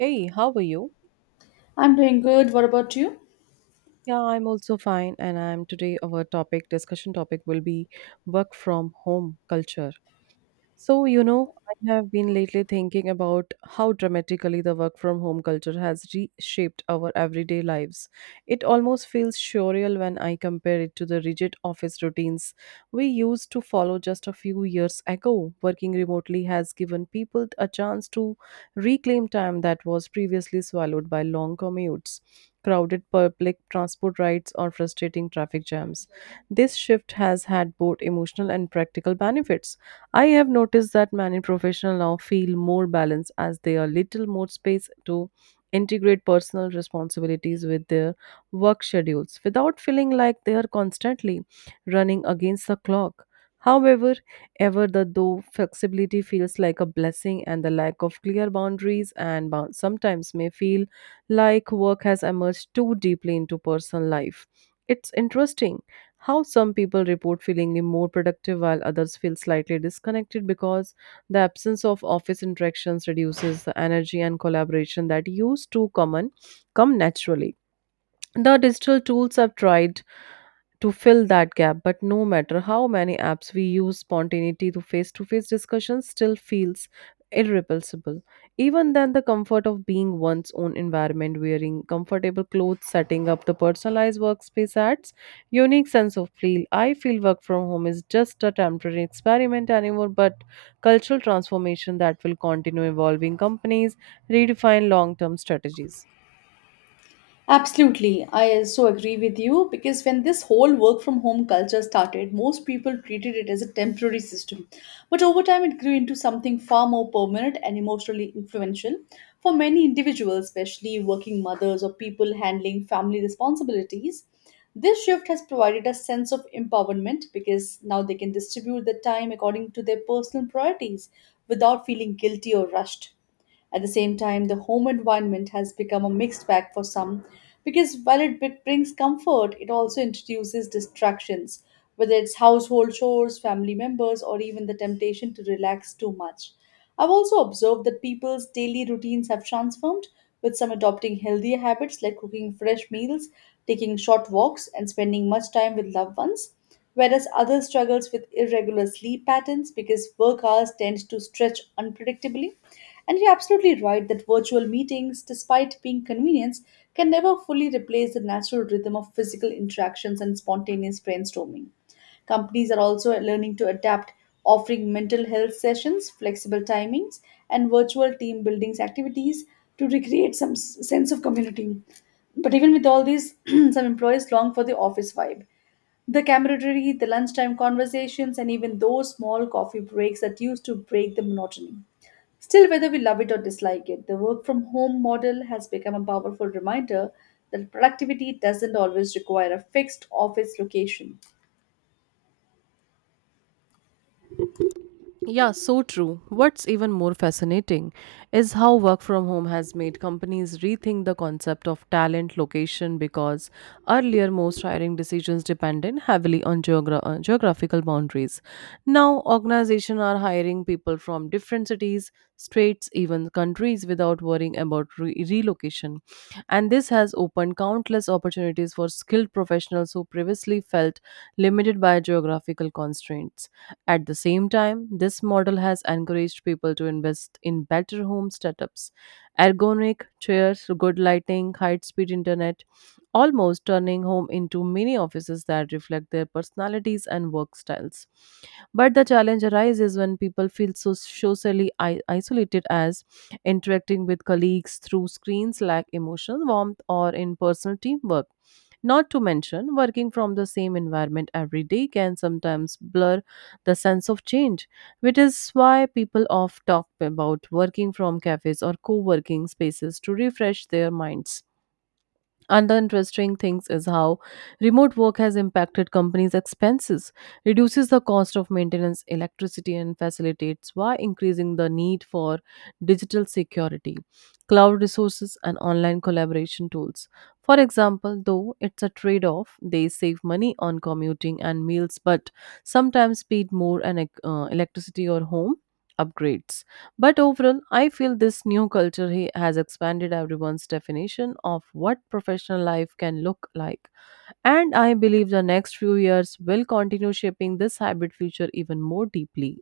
Hey, how are you? I'm doing good. What about you? Yeah, I'm also fine, and I'm today our topic discussion topic will be work from home culture. I have been lately thinking about how dramatically the work from home culture has reshaped our everyday lives. It almost feels surreal when I compare it to the rigid office routines we used to follow just a few years ago. Working remotely has given people a chance to reclaim time that was previously swallowed by long commutes, crowded public transport rides, or frustrating traffic jams. This shift has had both emotional and practical benefits. I have noticed that many professionals now feel more balanced as they are little more space to integrate personal responsibilities with their work schedules without feeling like they are constantly running against the clock. However, ever the though flexibility feels like a blessing, and the lack of clear boundaries and bound sometimes may feel like work has emerged too deeply into personal life. It's interesting how some people report feeling more productive while others feel slightly disconnected because the absence of office interactions reduces the energy and collaboration that used to common come naturally. The digital tools have tried to fill that gap, but no matter how many apps we use, spontaneity to face discussion still feels irreplaceable. Even then, the comfort of being one's own environment, wearing comfortable clothes, setting up the personalized workspace adds unique sense of feel. I feel work from home is just a temporary experiment anymore but cultural transformation that will continue evolving companies redefine long-term strategies. Absolutely. I so agree with you because when this whole work from home culture started, most people treated it as a temporary system. But over time, it grew into something far more permanent and emotionally influential for many individuals, especially working mothers or people handling family responsibilities. This shift has provided a sense of empowerment because now they can distribute their time according to their personal priorities without feeling guilty or rushed. At the same time, the home environment has become a mixed bag for some because while it brings comfort, it also introduces distractions, whether it's household chores, family members, or even the temptation to relax too much. I've also observed that people's daily routines have transformed, with some adopting healthier habits like cooking fresh meals, taking short walks, and spending much time with loved ones whereas others struggles with irregular sleep patterns because work hours tend to stretch unpredictably. And you're absolutely right that virtual meetings, despite being convenience, can never fully replace the natural rhythm of physical interactions and spontaneous brainstorming. Companies are also learning to adapt, offering mental health sessions, flexible timings, and virtual team building activities to recreate some sense of community. But even with all these, some employees long for the office vibe, the camaraderie, the lunchtime conversations, and even those small coffee breaks that used to break the monotony. Still, whether we love it or dislike it, the work from home model has become a powerful reminder that productivity doesn't always require a fixed office location. Yeah, so true. What's even more fascinating is how work from home has made companies rethink the concept of talent location because earlier most hiring decisions depended heavily on geographical boundaries. Now, organizations are hiring people from different cities, states, even countries without worrying about relocation. And this has opened countless opportunities for skilled professionals who previously felt limited by geographical constraints. At the same time, this model has encouraged people to invest in better home setups, ergonomic chairs, good lighting, high speed internet, almost turning home into mini offices that reflect their personalities and work styles. But the challenge arises when people feel so socially isolated as interacting with colleagues through screens lack emotional warmth or in personal teamwork. Not to mention, working from the same environment every day can sometimes blur the sense of change, which is why people often talk about working from cafes or co working spaces to refresh their minds. Another interesting thing is how remote work has impacted companies' expenses, reduces the cost of maintenance, electricity, and facilitates by increasing the need for digital security, cloud resources, and online collaboration tools. For example, though it's a trade off, they save money on commuting and meals, but sometimes paid more on electricity or home upgrades. But overall, I feel this new culture has expanded everyone's definition of what professional life can look like. And I believe the next few years will continue shaping this hybrid future even more deeply.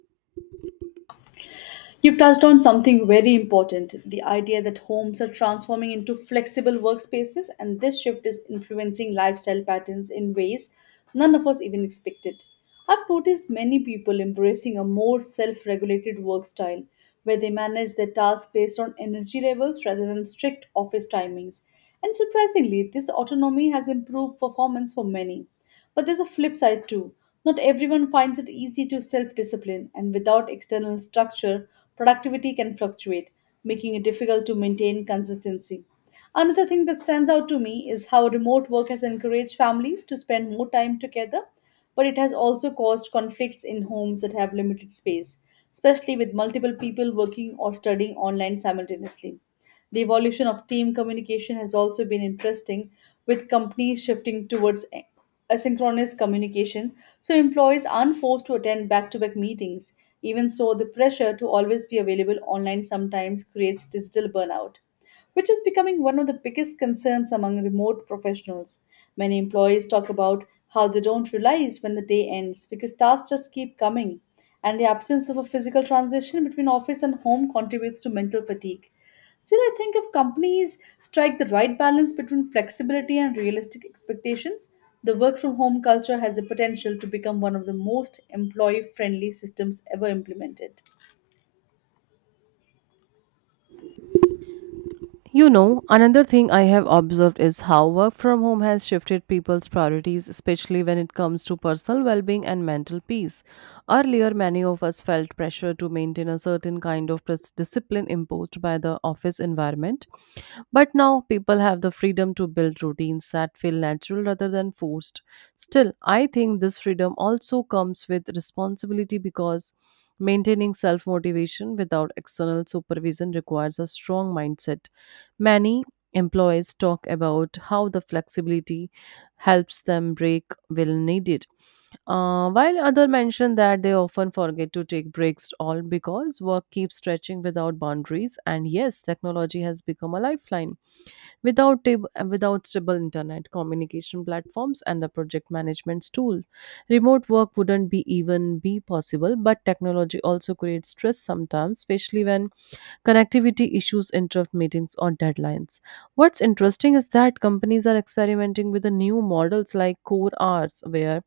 You've touched on something very important, the idea that homes are transforming into flexible workspaces, and this shift is influencing lifestyle patterns in ways none of us even expected. I've noticed many people embracing a more self regulated work style where they manage their tasks based on energy levels rather than strict office timings. And surprisingly, this autonomy has improved performance for many. But there's a flip side too. Not everyone finds it easy to self discipline, and without external structure, productivity can fluctuate, making it difficult to maintain consistency. Another thing that stands out to me is how remote work has encouraged families to spend more time together, but it has also caused conflicts in homes that have limited space, especially with multiple people working or studying online simultaneously. The evolution of team communication has also been interesting, with companies shifting towards asynchronous communication, so employees aren't forced to attend back to back meetings. Even so, the pressure to always be available online sometimes creates digital burnout, which is becoming one of the biggest concerns among remote professionals. Many employees talk about how they don't realize when the day ends because tasks just keep coming, and the absence of a physical transition between office and home contributes to mental fatigue. Still, I think if companies strike the right balance between flexibility and realistic expectations, the work from home culture has the potential to become one of the most employee friendly systems ever implemented. Another thing I have observed is how work from home has shifted people's priorities, especially when it comes to personal well being and mental peace. Earlier, many of us felt pressure to maintain a certain kind of discipline imposed by the office environment. But now, people have the freedom to build routines that feel natural rather than forced. Still, I think this freedom also comes with responsibility because maintaining self motivation without external supervision requires a strong mindset. Many employees talk about how the flexibility helps them break when needed, while others mention that they often forget to take breaks, all because work keeps stretching without boundaries. And yes, technology has become a lifeline. Without stable internet, communication platforms, and the project management tool, remote work wouldn't be even be possible. But technology also creates stress sometimes, especially when connectivity issues interrupt meetings or deadlines. What's interesting is that companies are experimenting with the new models like core hours, where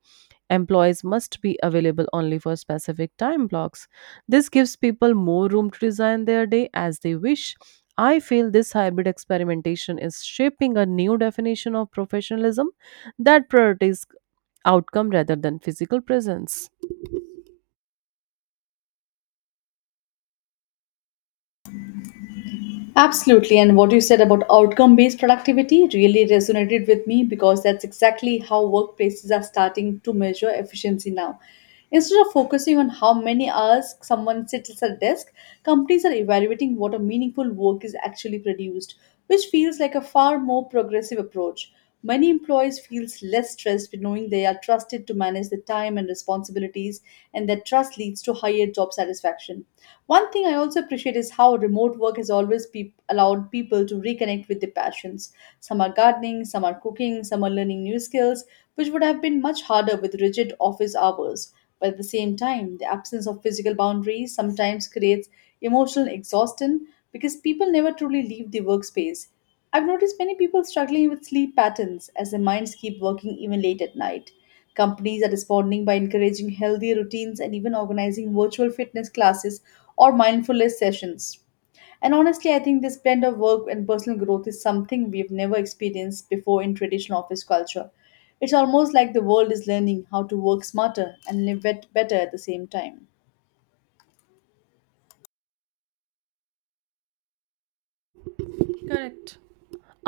employees must be available only for specific time blocks. This gives people more room to design their day as they wish. I feel this hybrid experimentation is shaping a new definition of professionalism that prioritizes outcome rather than physical presence. Absolutely. And what you said about outcome based productivity really resonated with me because that's exactly how workplaces are starting to measure efficiency now. Instead of focusing on how many hours someone sits at a desk, companies are evaluating what a meaningful work is actually produced, which feels like a far more progressive approach. Many employees feel less stressed with knowing they are trusted to manage the time and responsibilities, and that trust leads to higher job satisfaction. One thing I also appreciate is how remote work has always peop allowed people to reconnect with their passions. Some are gardening, some are cooking, some are learning new skills, which would have been much harder with rigid office hours. But at the same time, the absence of physical boundaries sometimes creates emotional exhaustion because people never truly leave the workspace. I've noticed many people struggling with sleep patterns as their minds keep working even late at night. Companies are responding by encouraging healthy routines and even organizing virtual fitness classes or mindfulness sessions. And honestly, I think this blend of work and personal growth is something we've never experienced before in traditional office culture. It's almost like the world is learning how to work smarter and live better at the same time. Correct.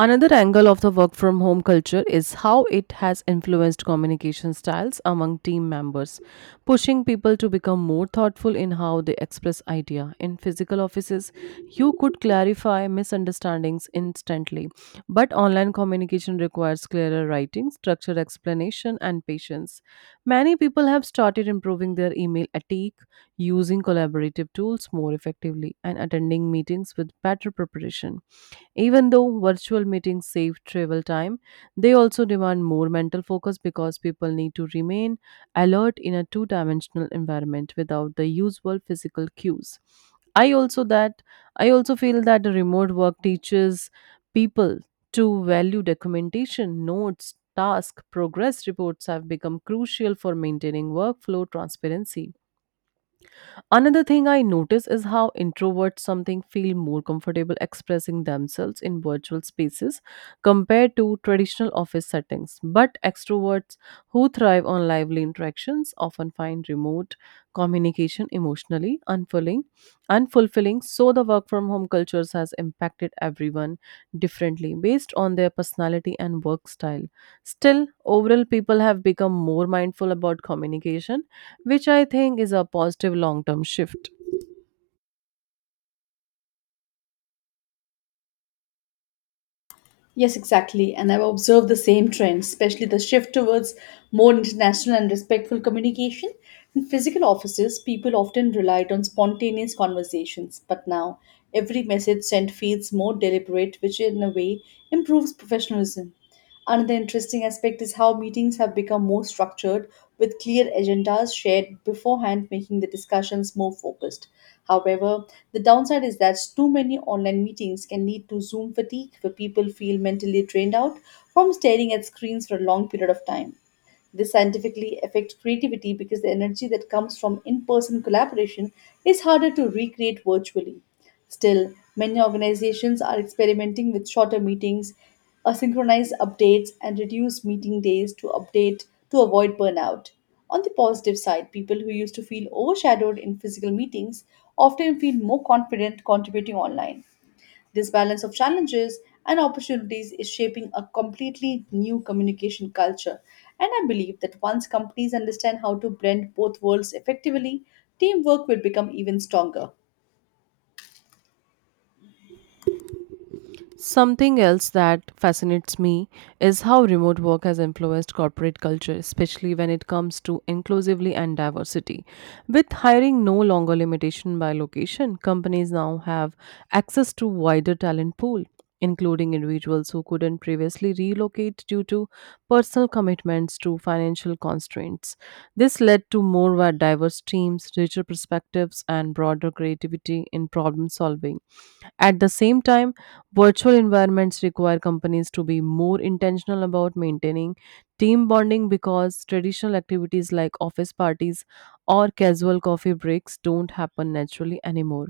Another angle of the work from home culture is how it has influenced communication styles among team members, pushing people to become more thoughtful in how they express idea. In physical offices, you could clarify misunderstandings instantly, but online communication requires clearer writing, structured explanation, and patience. Many people have started improving their email attack, using collaborative tools more effectively, and attending meetings with better preparation. Even though virtual meetings save travel time, they also demand more mental focus because people need to remain alert in a two dimensional environment without the usual physical cues. I also that I also feel that the remote work teaches people to value documentation, notes, task, progress reports have become crucial for maintaining workflow transparency. Another thing I notice is how introverts something feel more comfortable expressing themselves in virtual spaces compared to traditional office settings. But extroverts who thrive on lively interactions often find remote communication unfulfilling. So the work from home cultures has impacted everyone differently based on their personality and work style. Still, overall people have become more mindful about communication which I think is a positive long term shift. Yes, exactly. And I've observed the same trend, especially the shift towards more international and respectful communication. In physical offices, people often relied on spontaneous conversations, but now every message sent feels more deliberate, which in a way improves professionalism. Another interesting aspect is how meetings have become more structured with clear agendas shared beforehand, making the discussions more focused. However, the downside is that too many online meetings can lead to Zoom fatigue, where people feel mentally drained out from staring at screens for a long period of time. This scientifically affects creativity because the energy that comes from in person collaboration is harder to recreate virtually. Still, many organizations are experimenting with shorter meetings, asynchronized updates, and reduced meeting days to update to avoid burnout. On the positive side, people who used to feel overshadowed in physical meetings often feel more confident contributing online. This balance of challenges and opportunities is shaping a completely new communication culture. And I believe that once companies understand how to blend both worlds effectively, teamwork will become even stronger. Something else that fascinates me is how remote work has influenced corporate culture, especially when it comes to inclusively and diversity. With hiring no longer limitation by location, companies now have access to wider talent pool, including individuals who couldn't previously relocate due to personal commitments to financial constraints. This led to more diverse teams, richer perspectives, and broader creativity in problem solving. At the same time, virtual environments require companies to be more intentional about maintaining team bonding because traditional activities like office parties or casual coffee breaks don't happen naturally anymore.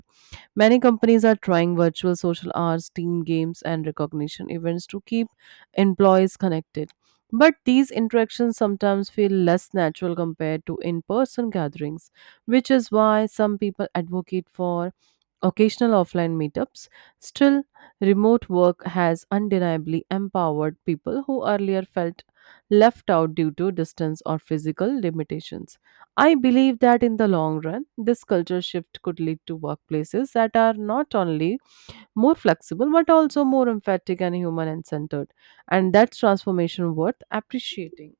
Many companies are trying virtual social hours, team games, and recognition events to keep employees connected. But these interactions sometimes feel less natural compared to in person gatherings, which is why some people advocate for occasional offline meetups. Still, remote work has undeniably empowered people who earlier felt left out due to distance or physical limitations. I believe that in the long run, this culture shift could lead to workplaces that are not only more flexible but also more emphatic and human and centered. And that's transformation worth appreciating.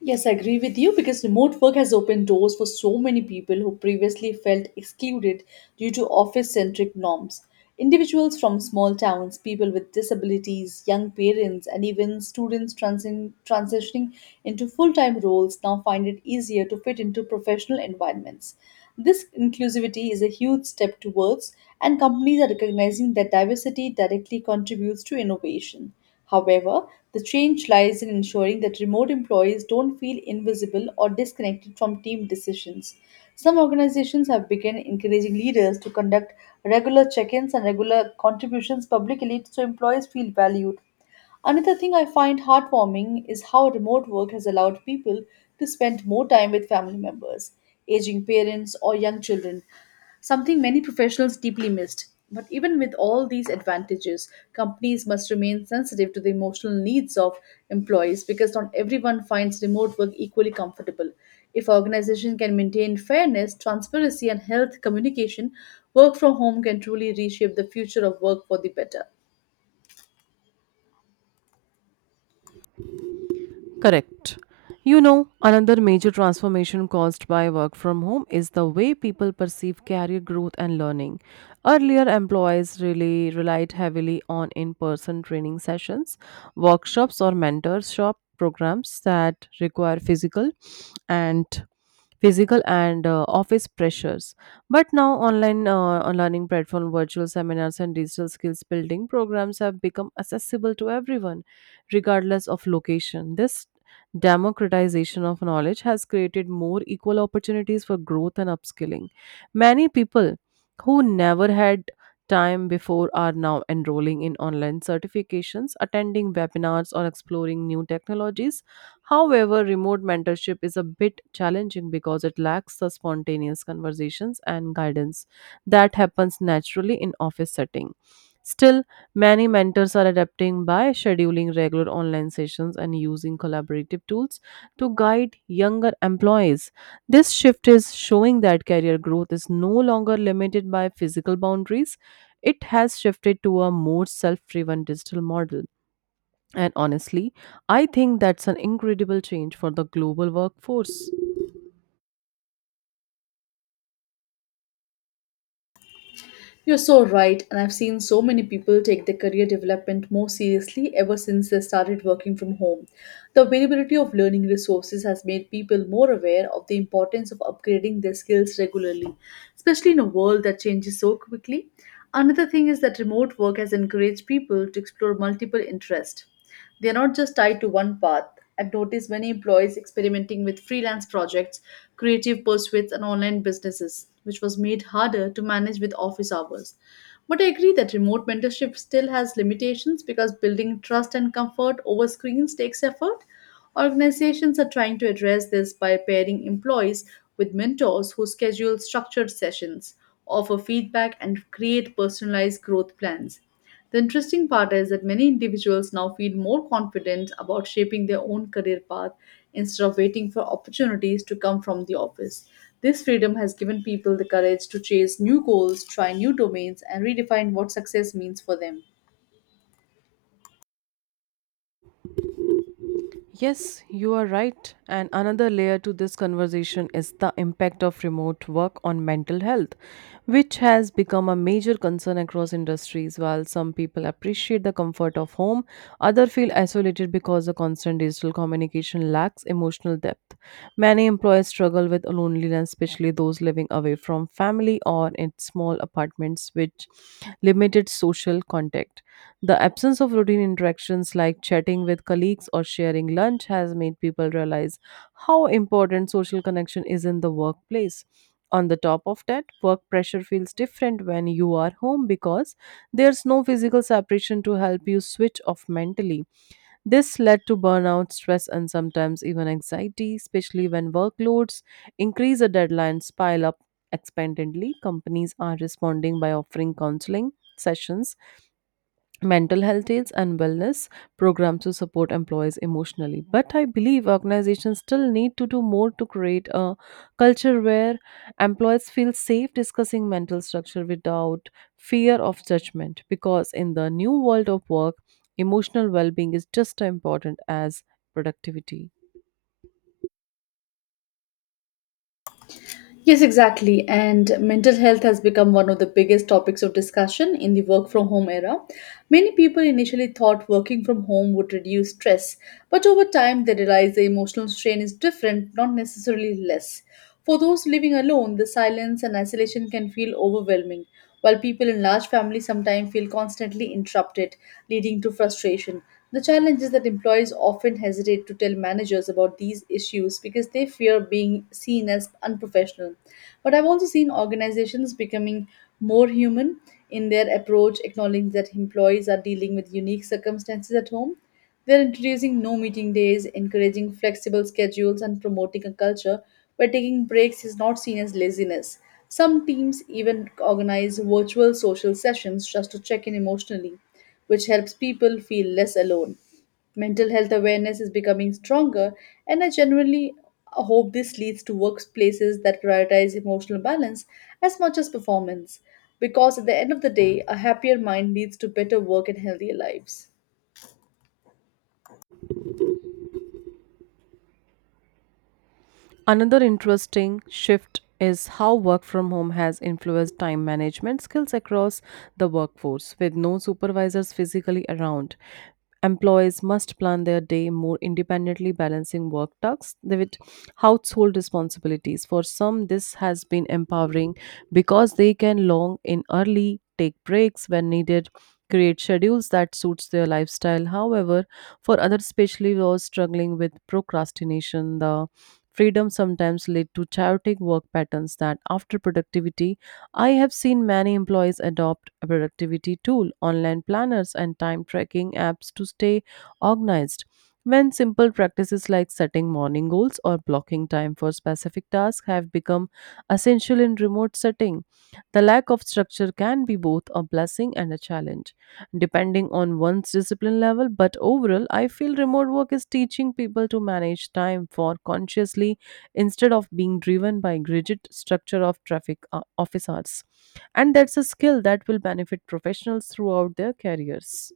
Yes, I agree with you because remote work has opened doors for so many people who previously felt excluded due to office centric norms. Individuals from small towns, people with disabilities, young parents, and even students transitioning into full time roles now find it easier to fit into professional environments. This inclusivity is a huge step towards, and companies are recognizing that diversity directly contributes to innovation. However, the change lies in ensuring that remote employees don't feel invisible or disconnected from team decisions. Some organizations have begun encouraging leaders to conduct regular check ins and regular contributions publicly so employees feel valued. Another thing I find heartwarming is how remote work has allowed people to spend more time with family members, aging parents, or young children, something many professionals deeply missed. But even with all these advantages, companies must remain sensitive to the emotional needs of employees because not everyone finds remote work equally comfortable. If organization can maintain fairness, transparency, and health communication, work from home can truly reshape the future of work for the better. Correct. Another major transformation caused by work from home is the way people perceive career growth and learning. Earlier, employees really relied heavily on in person training sessions, workshops, or mentorship programs that require physical and office pressures, but now online learning platform, virtual seminars, and digital skills building programs have become accessible to everyone regardless of location. This democratization of knowledge has created more equal opportunities for growth and upskilling. Many people who never had time before are now enrolling in online certifications, attending webinars, or exploring new technologies. However, remote mentorship is a bit challenging because it lacks the spontaneous conversations and guidance that happens naturally in office setting. Still, many mentors are adapting by scheduling regular online sessions and using collaborative tools to guide younger employees. This shift is showing that career growth is no longer limited by physical boundaries. It has shifted to a more self driven digital model. And honestly, I think that's an incredible change for the global workforce. You're so right, and I've seen so many people take their career development more seriously ever since they started working from home. The availability of learning resources has made people more aware of the importance of upgrading their skills regularly, especially in a world that changes so quickly. Another thing is that remote work has encouraged people to explore multiple interests. They're not just tied to one path. I've noticed many employees experimenting with freelance projects, creative pursuits, and online businesses, which was made harder to manage with office hours. But I agree that remote mentorship still has limitations because building trust and comfort over screens takes effort. Organizations are trying to address this by pairing employees with mentors who schedule structured sessions, offer feedback, and create personalized growth plans. The interesting part is that many individuals now feel more confident about shaping their own career path instead of waiting for opportunities to come from the office. This freedom has given people the courage to chase new goals, try new domains, and redefine what success means for them. Yes, you are right. And another layer to this conversation is the impact of remote work on mental health, which has become a major concern across industries. While some people appreciate the comfort of home, others feel isolated because the constant digital communication lacks emotional depth. Many employees struggle with loneliness, especially those living away from family or in small apartments, which limited social contact. The absence of routine interactions like chatting with colleagues or sharing lunch has made people realize how important social connection is in the workplace. On the top of that, work pressure feels different when you are home because there's no physical separation to help you switch off mentally. This led to burnout, stress, and sometimes even anxiety, especially when workloads increase or deadlines pile up expectantly. Companies are responding by offering counseling sessions, mental health aids, and wellness programs to support employees emotionally, but I believe organizations still need to do more to create a culture where employees feel safe discussing mental structure without fear of judgment, because in the new world of work, emotional well-being is just as important as productivity. Yes, exactly. And mental health has become one of the biggest topics of discussion in the work from home era. Many people initially thought working from home would reduce stress, but over time they realized the emotional strain is different, not necessarily less. For those living alone, the silence and isolation can feel overwhelming while people in large families sometimes feel constantly interrupted, leading to frustration. The challenge is that employees often hesitate to tell managers about these issues because they fear being seen as unprofessional. But I've also seen organizations becoming more human in their approach, acknowledging that employees are dealing with unique circumstances at home. They're introducing no meeting days, encouraging flexible schedules, and promoting a culture where taking breaks is not seen as laziness. Some teams even organize virtual social sessions just to check in emotionally, which helps people feel less alone. Mental health awareness is becoming stronger, and I genuinely hope this leads to workplaces that prioritize emotional balance as much as performance, because at the end of the day, a happier mind leads to better work and healthier lives. Another interesting shift is how work from home has influenced time management skills across the workforce. With no supervisors physically around, employees must plan their day more independently, balancing work tasks with household responsibilities. For some, this has been empowering because they can log in early, take breaks when needed, create schedules that suits their lifestyle. However, for others, especially those struggling with procrastination, the Freedom sometimes led to chaotic work patterns that after productivity, I have seen many employees adopt a productivity tool, online planners, and time tracking apps to stay organized. When simple practices like setting morning goals or blocking time for specific tasks have become essential in remote setting, the lack of structure can be both a blessing and a challenge depending on one's discipline level. But overall, I feel remote work is teaching people to manage time for consciously instead of being driven by rigid structure of traffic office hours. And that's a skill that will benefit professionals throughout their careers.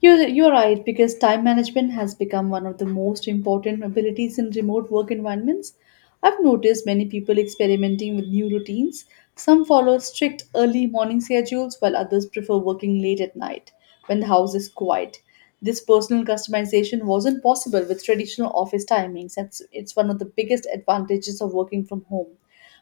You're right, because time management has become one of the most important abilities in remote work environments. I've noticed many people experimenting with new routines. Some follow strict early morning schedules, while others prefer working late at night when the house is quiet. This personal customization wasn't possible with traditional office timings, and it's one of the biggest advantages of working from home.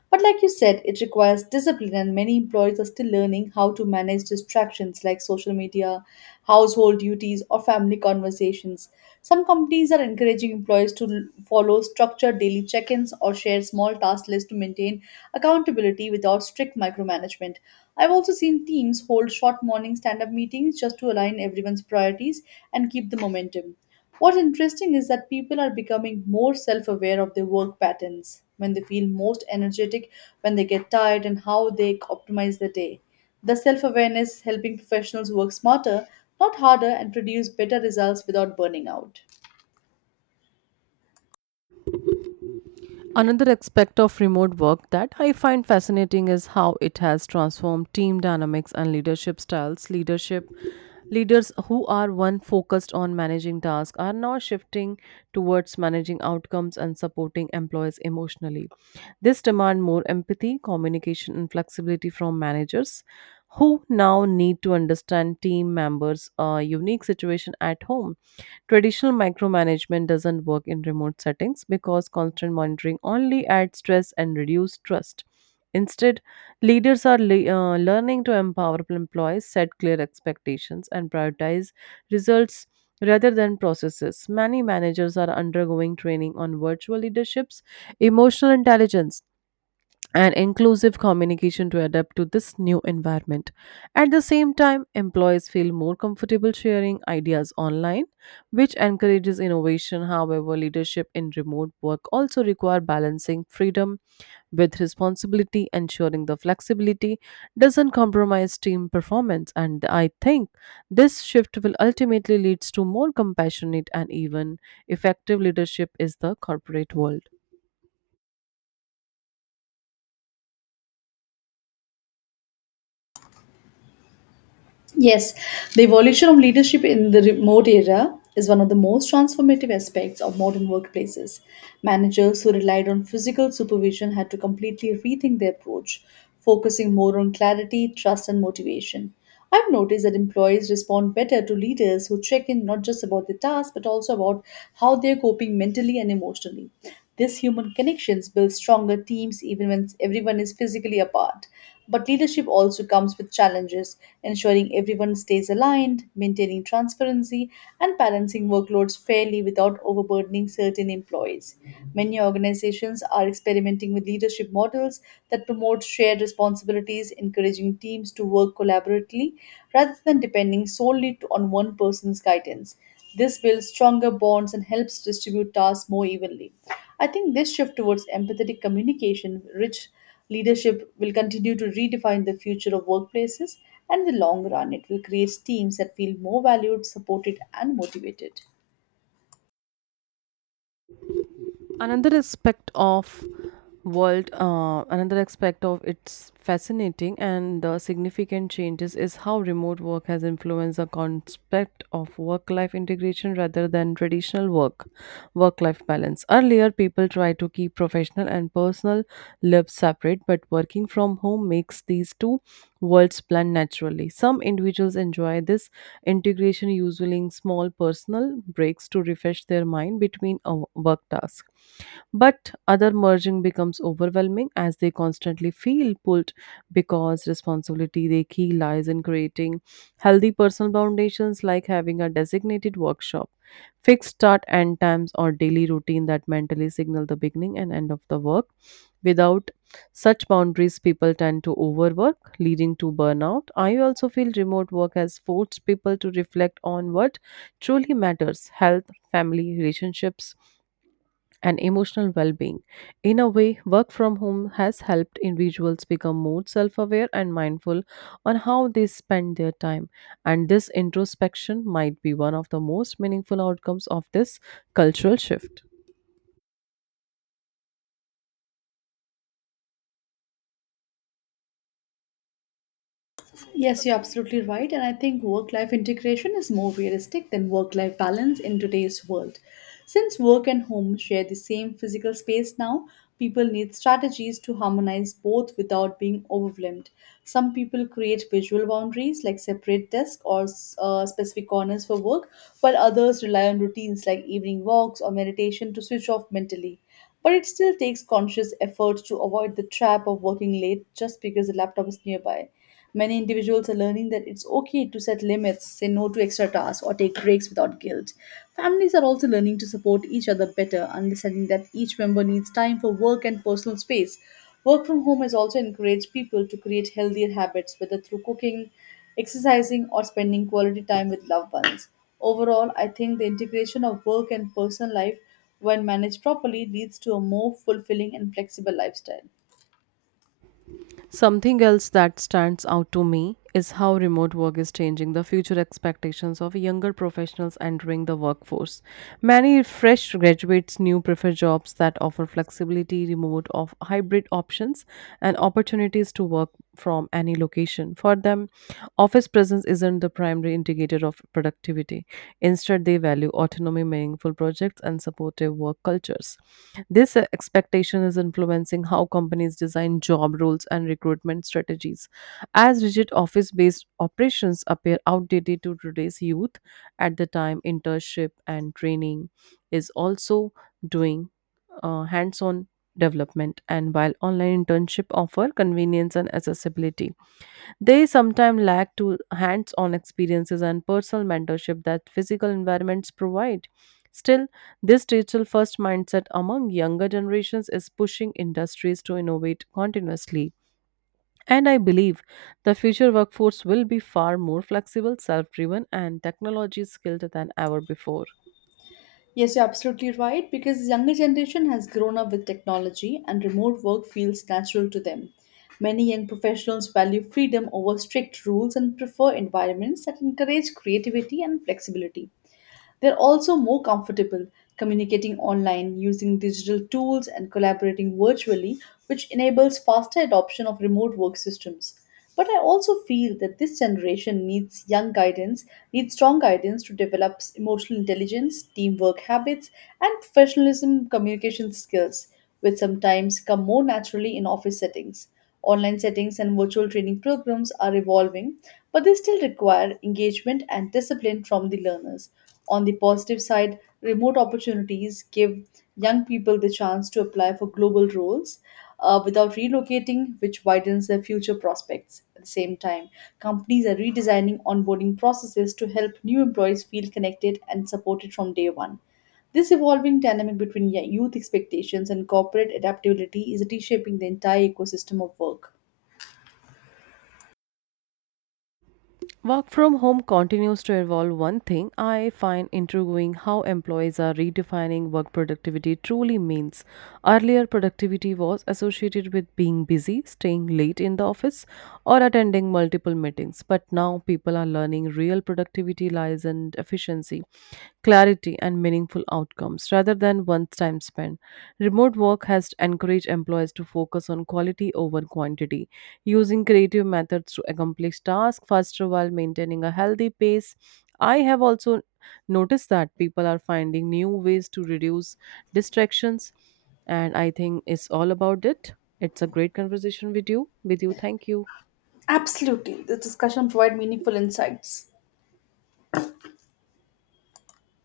But like you said, it requires discipline, and many employees are still learning how to manage distractions like social media, household duties, or family conversations. Some companies are encouraging employees to follow structured daily check ins or share small task lists to maintain accountability without strict micromanagement. I've also seen teams hold short morning stand up meetings just to align everyone's priorities and keep the momentum. What's interesting is that people are becoming more self aware of their work patterns, when they feel most energetic, when they get tired, and how they optimize their day. The self awareness helping professionals work smarter, not harder, and produce better results without burning out. Another aspect of remote work that I find fascinating is how it has transformed team dynamics and leadership styles. Leaders who are one focused on managing tasks are now shifting towards managing outcomes and supporting employees emotionally. This demand more empathy, communication and flexibility from managers who now need to understand team members' unique situation at home. Traditional micromanagement doesn't work in remote settings because constant monitoring only adds stress and reduces trust. Instead, leaders are learning to empower employees, set clear expectations, and prioritize results rather than processes. Many managers are undergoing training on virtual leaderships, emotional intelligence, and inclusive communication to adapt to this new environment. At the same time, employees feel more comfortable sharing ideas online, which encourages innovation. However, leadership in remote work also require balancing freedom with responsibility, ensuring the flexibility doesn't compromise team performance. And I think this shift will ultimately leads to more compassionate and even effective leadership is the corporate world. Yes, the evolution of leadership in the remote era is one of the most transformative aspects of modern workplaces. Managers who relied on physical supervision had to completely rethink their approach, focusing more on clarity, trust, and motivation. I've noticed that employees respond better to leaders who check in not just about the task but also about how they're coping mentally and emotionally. This human connections build stronger teams even when everyone is physically apart. But leadership also comes with challenges, ensuring everyone stays aligned, maintaining transparency, and balancing workloads fairly without overburdening certain employees. Many organizations are experimenting with leadership models that promote shared responsibilities, encouraging teams to work collaboratively rather than depending solely on one person's guidance. This builds stronger bonds and helps distribute tasks more evenly. I think this shift towards empathetic communication, rich leadership will continue to redefine the future of workplaces, and in the long run, it will create teams that feel more valued, supported, and motivated. another aspect of Another aspect of its fascinating and the significant changes is how remote work has influenced the concept of work life integration rather than traditional work life balance. Earlier people tried to keep professional and personal lives separate, but working from home makes these two worlds blend naturally. Some individuals enjoy this integration using small personal breaks to refresh their mind between a work task. But other merging becomes overwhelming as they constantly feel pulled because responsibility they key lies in creating healthy personal foundations like having a designated workshop, fixed start and times or daily routine that mentally signal the beginning and end of the work. Without such boundaries, people tend to overwork, leading to burnout. I also feel remote work has forced people to reflect on what truly matters health, family, relationships, and emotional well being. In a way, work from home has helped individuals become more self aware and mindful on how they spend their time, and this introspection might be one of the most meaningful outcomes of this cultural shift. Yes, you're absolutely right. And I think work life integration is more realistic than work life balance in today's world. Since work and home share the same physical space now, people need strategies to harmonize both without being overwhelmed. Some people create visual boundaries like separate desks or specific corners for work, while others rely on routines like evening walks or meditation to switch off mentally. But it still takes conscious effort to avoid the trap of working late just because the laptop is nearby. Many individuals are learning that it's okay to set limits, say no to extra tasks, or take breaks without guilt. Families are also learning to support each other better, understanding that each member needs time for work and personal space. Work from home has also encouraged people to create healthier habits, whether through cooking, exercising, or spending quality time with loved ones. Overall, I think the integration of work and personal life, when managed properly, leads to a more fulfilling and flexible lifestyle. Something else that stands out to me is how remote work is changing the future expectations of younger professionals entering the workforce. Many fresh graduates now prefer jobs that offer flexibility, remote or hybrid options, and opportunities to work from any location. For them, office presence isn't the primary indicator of productivity. Instead, they value autonomy, meaningful projects, and supportive work cultures. This expectation is influencing how companies design job roles and recruitment strategies. As rigid office based operations appear outdated to today's youth, at the time, internship and training is also doing hands on development. And while online internship offer convenience and accessibility, they sometimes lack to hands-on experiences and personal mentorship that physical environments provide. Still, this digital first mindset among younger generations is pushing industries to innovate continuously. And I believe the future workforce will be far more flexible, self driven, and technology skilled than ever before. Yes, you're absolutely right because younger generation has grown up with technology and remote work feels natural to them. Many young professionals value freedom over strict rules and prefer environments that encourage creativity and flexibility. They're also more comfortable communicating online, using digital tools, and collaborating virtually, which enables faster adoption of remote work systems. But I also feel that this generation needs young guidance, needs strong guidance to develop emotional intelligence, teamwork habits, and professionalism communication skills, which sometimes come more naturally in office settings. Online settings and virtual training programs are evolving, but they still require engagement and discipline from the learners on the positive side, remote opportunities give young people the chance to apply for global roles without relocating, which widens their future prospects. At the same time, companies are redesigning onboarding processes to help new employees feel connected and supported from day one. This evolving dynamic between youth expectations and corporate adaptability is reshaping the entire ecosystem of work. Work from home continues to evolve. One thing I find intriguing how employees are redefining what productivity truly means. Earlier, productivity was associated with being busy, staying late in the office, or attending multiple meetings. But now people are learning real productivity lies in efficiency, clarity, and meaningful outcomes rather than one time spent. Remote work has encouraged employees to focus on quality over quantity using creative methods to accomplish tasks faster while maintaining a healthy pace. I have also noticed that people are finding new ways to reduce distractions, and I think it's all about it. It's a great conversation with you. With you, thank you. Absolutely, this discussion provides meaningful insights.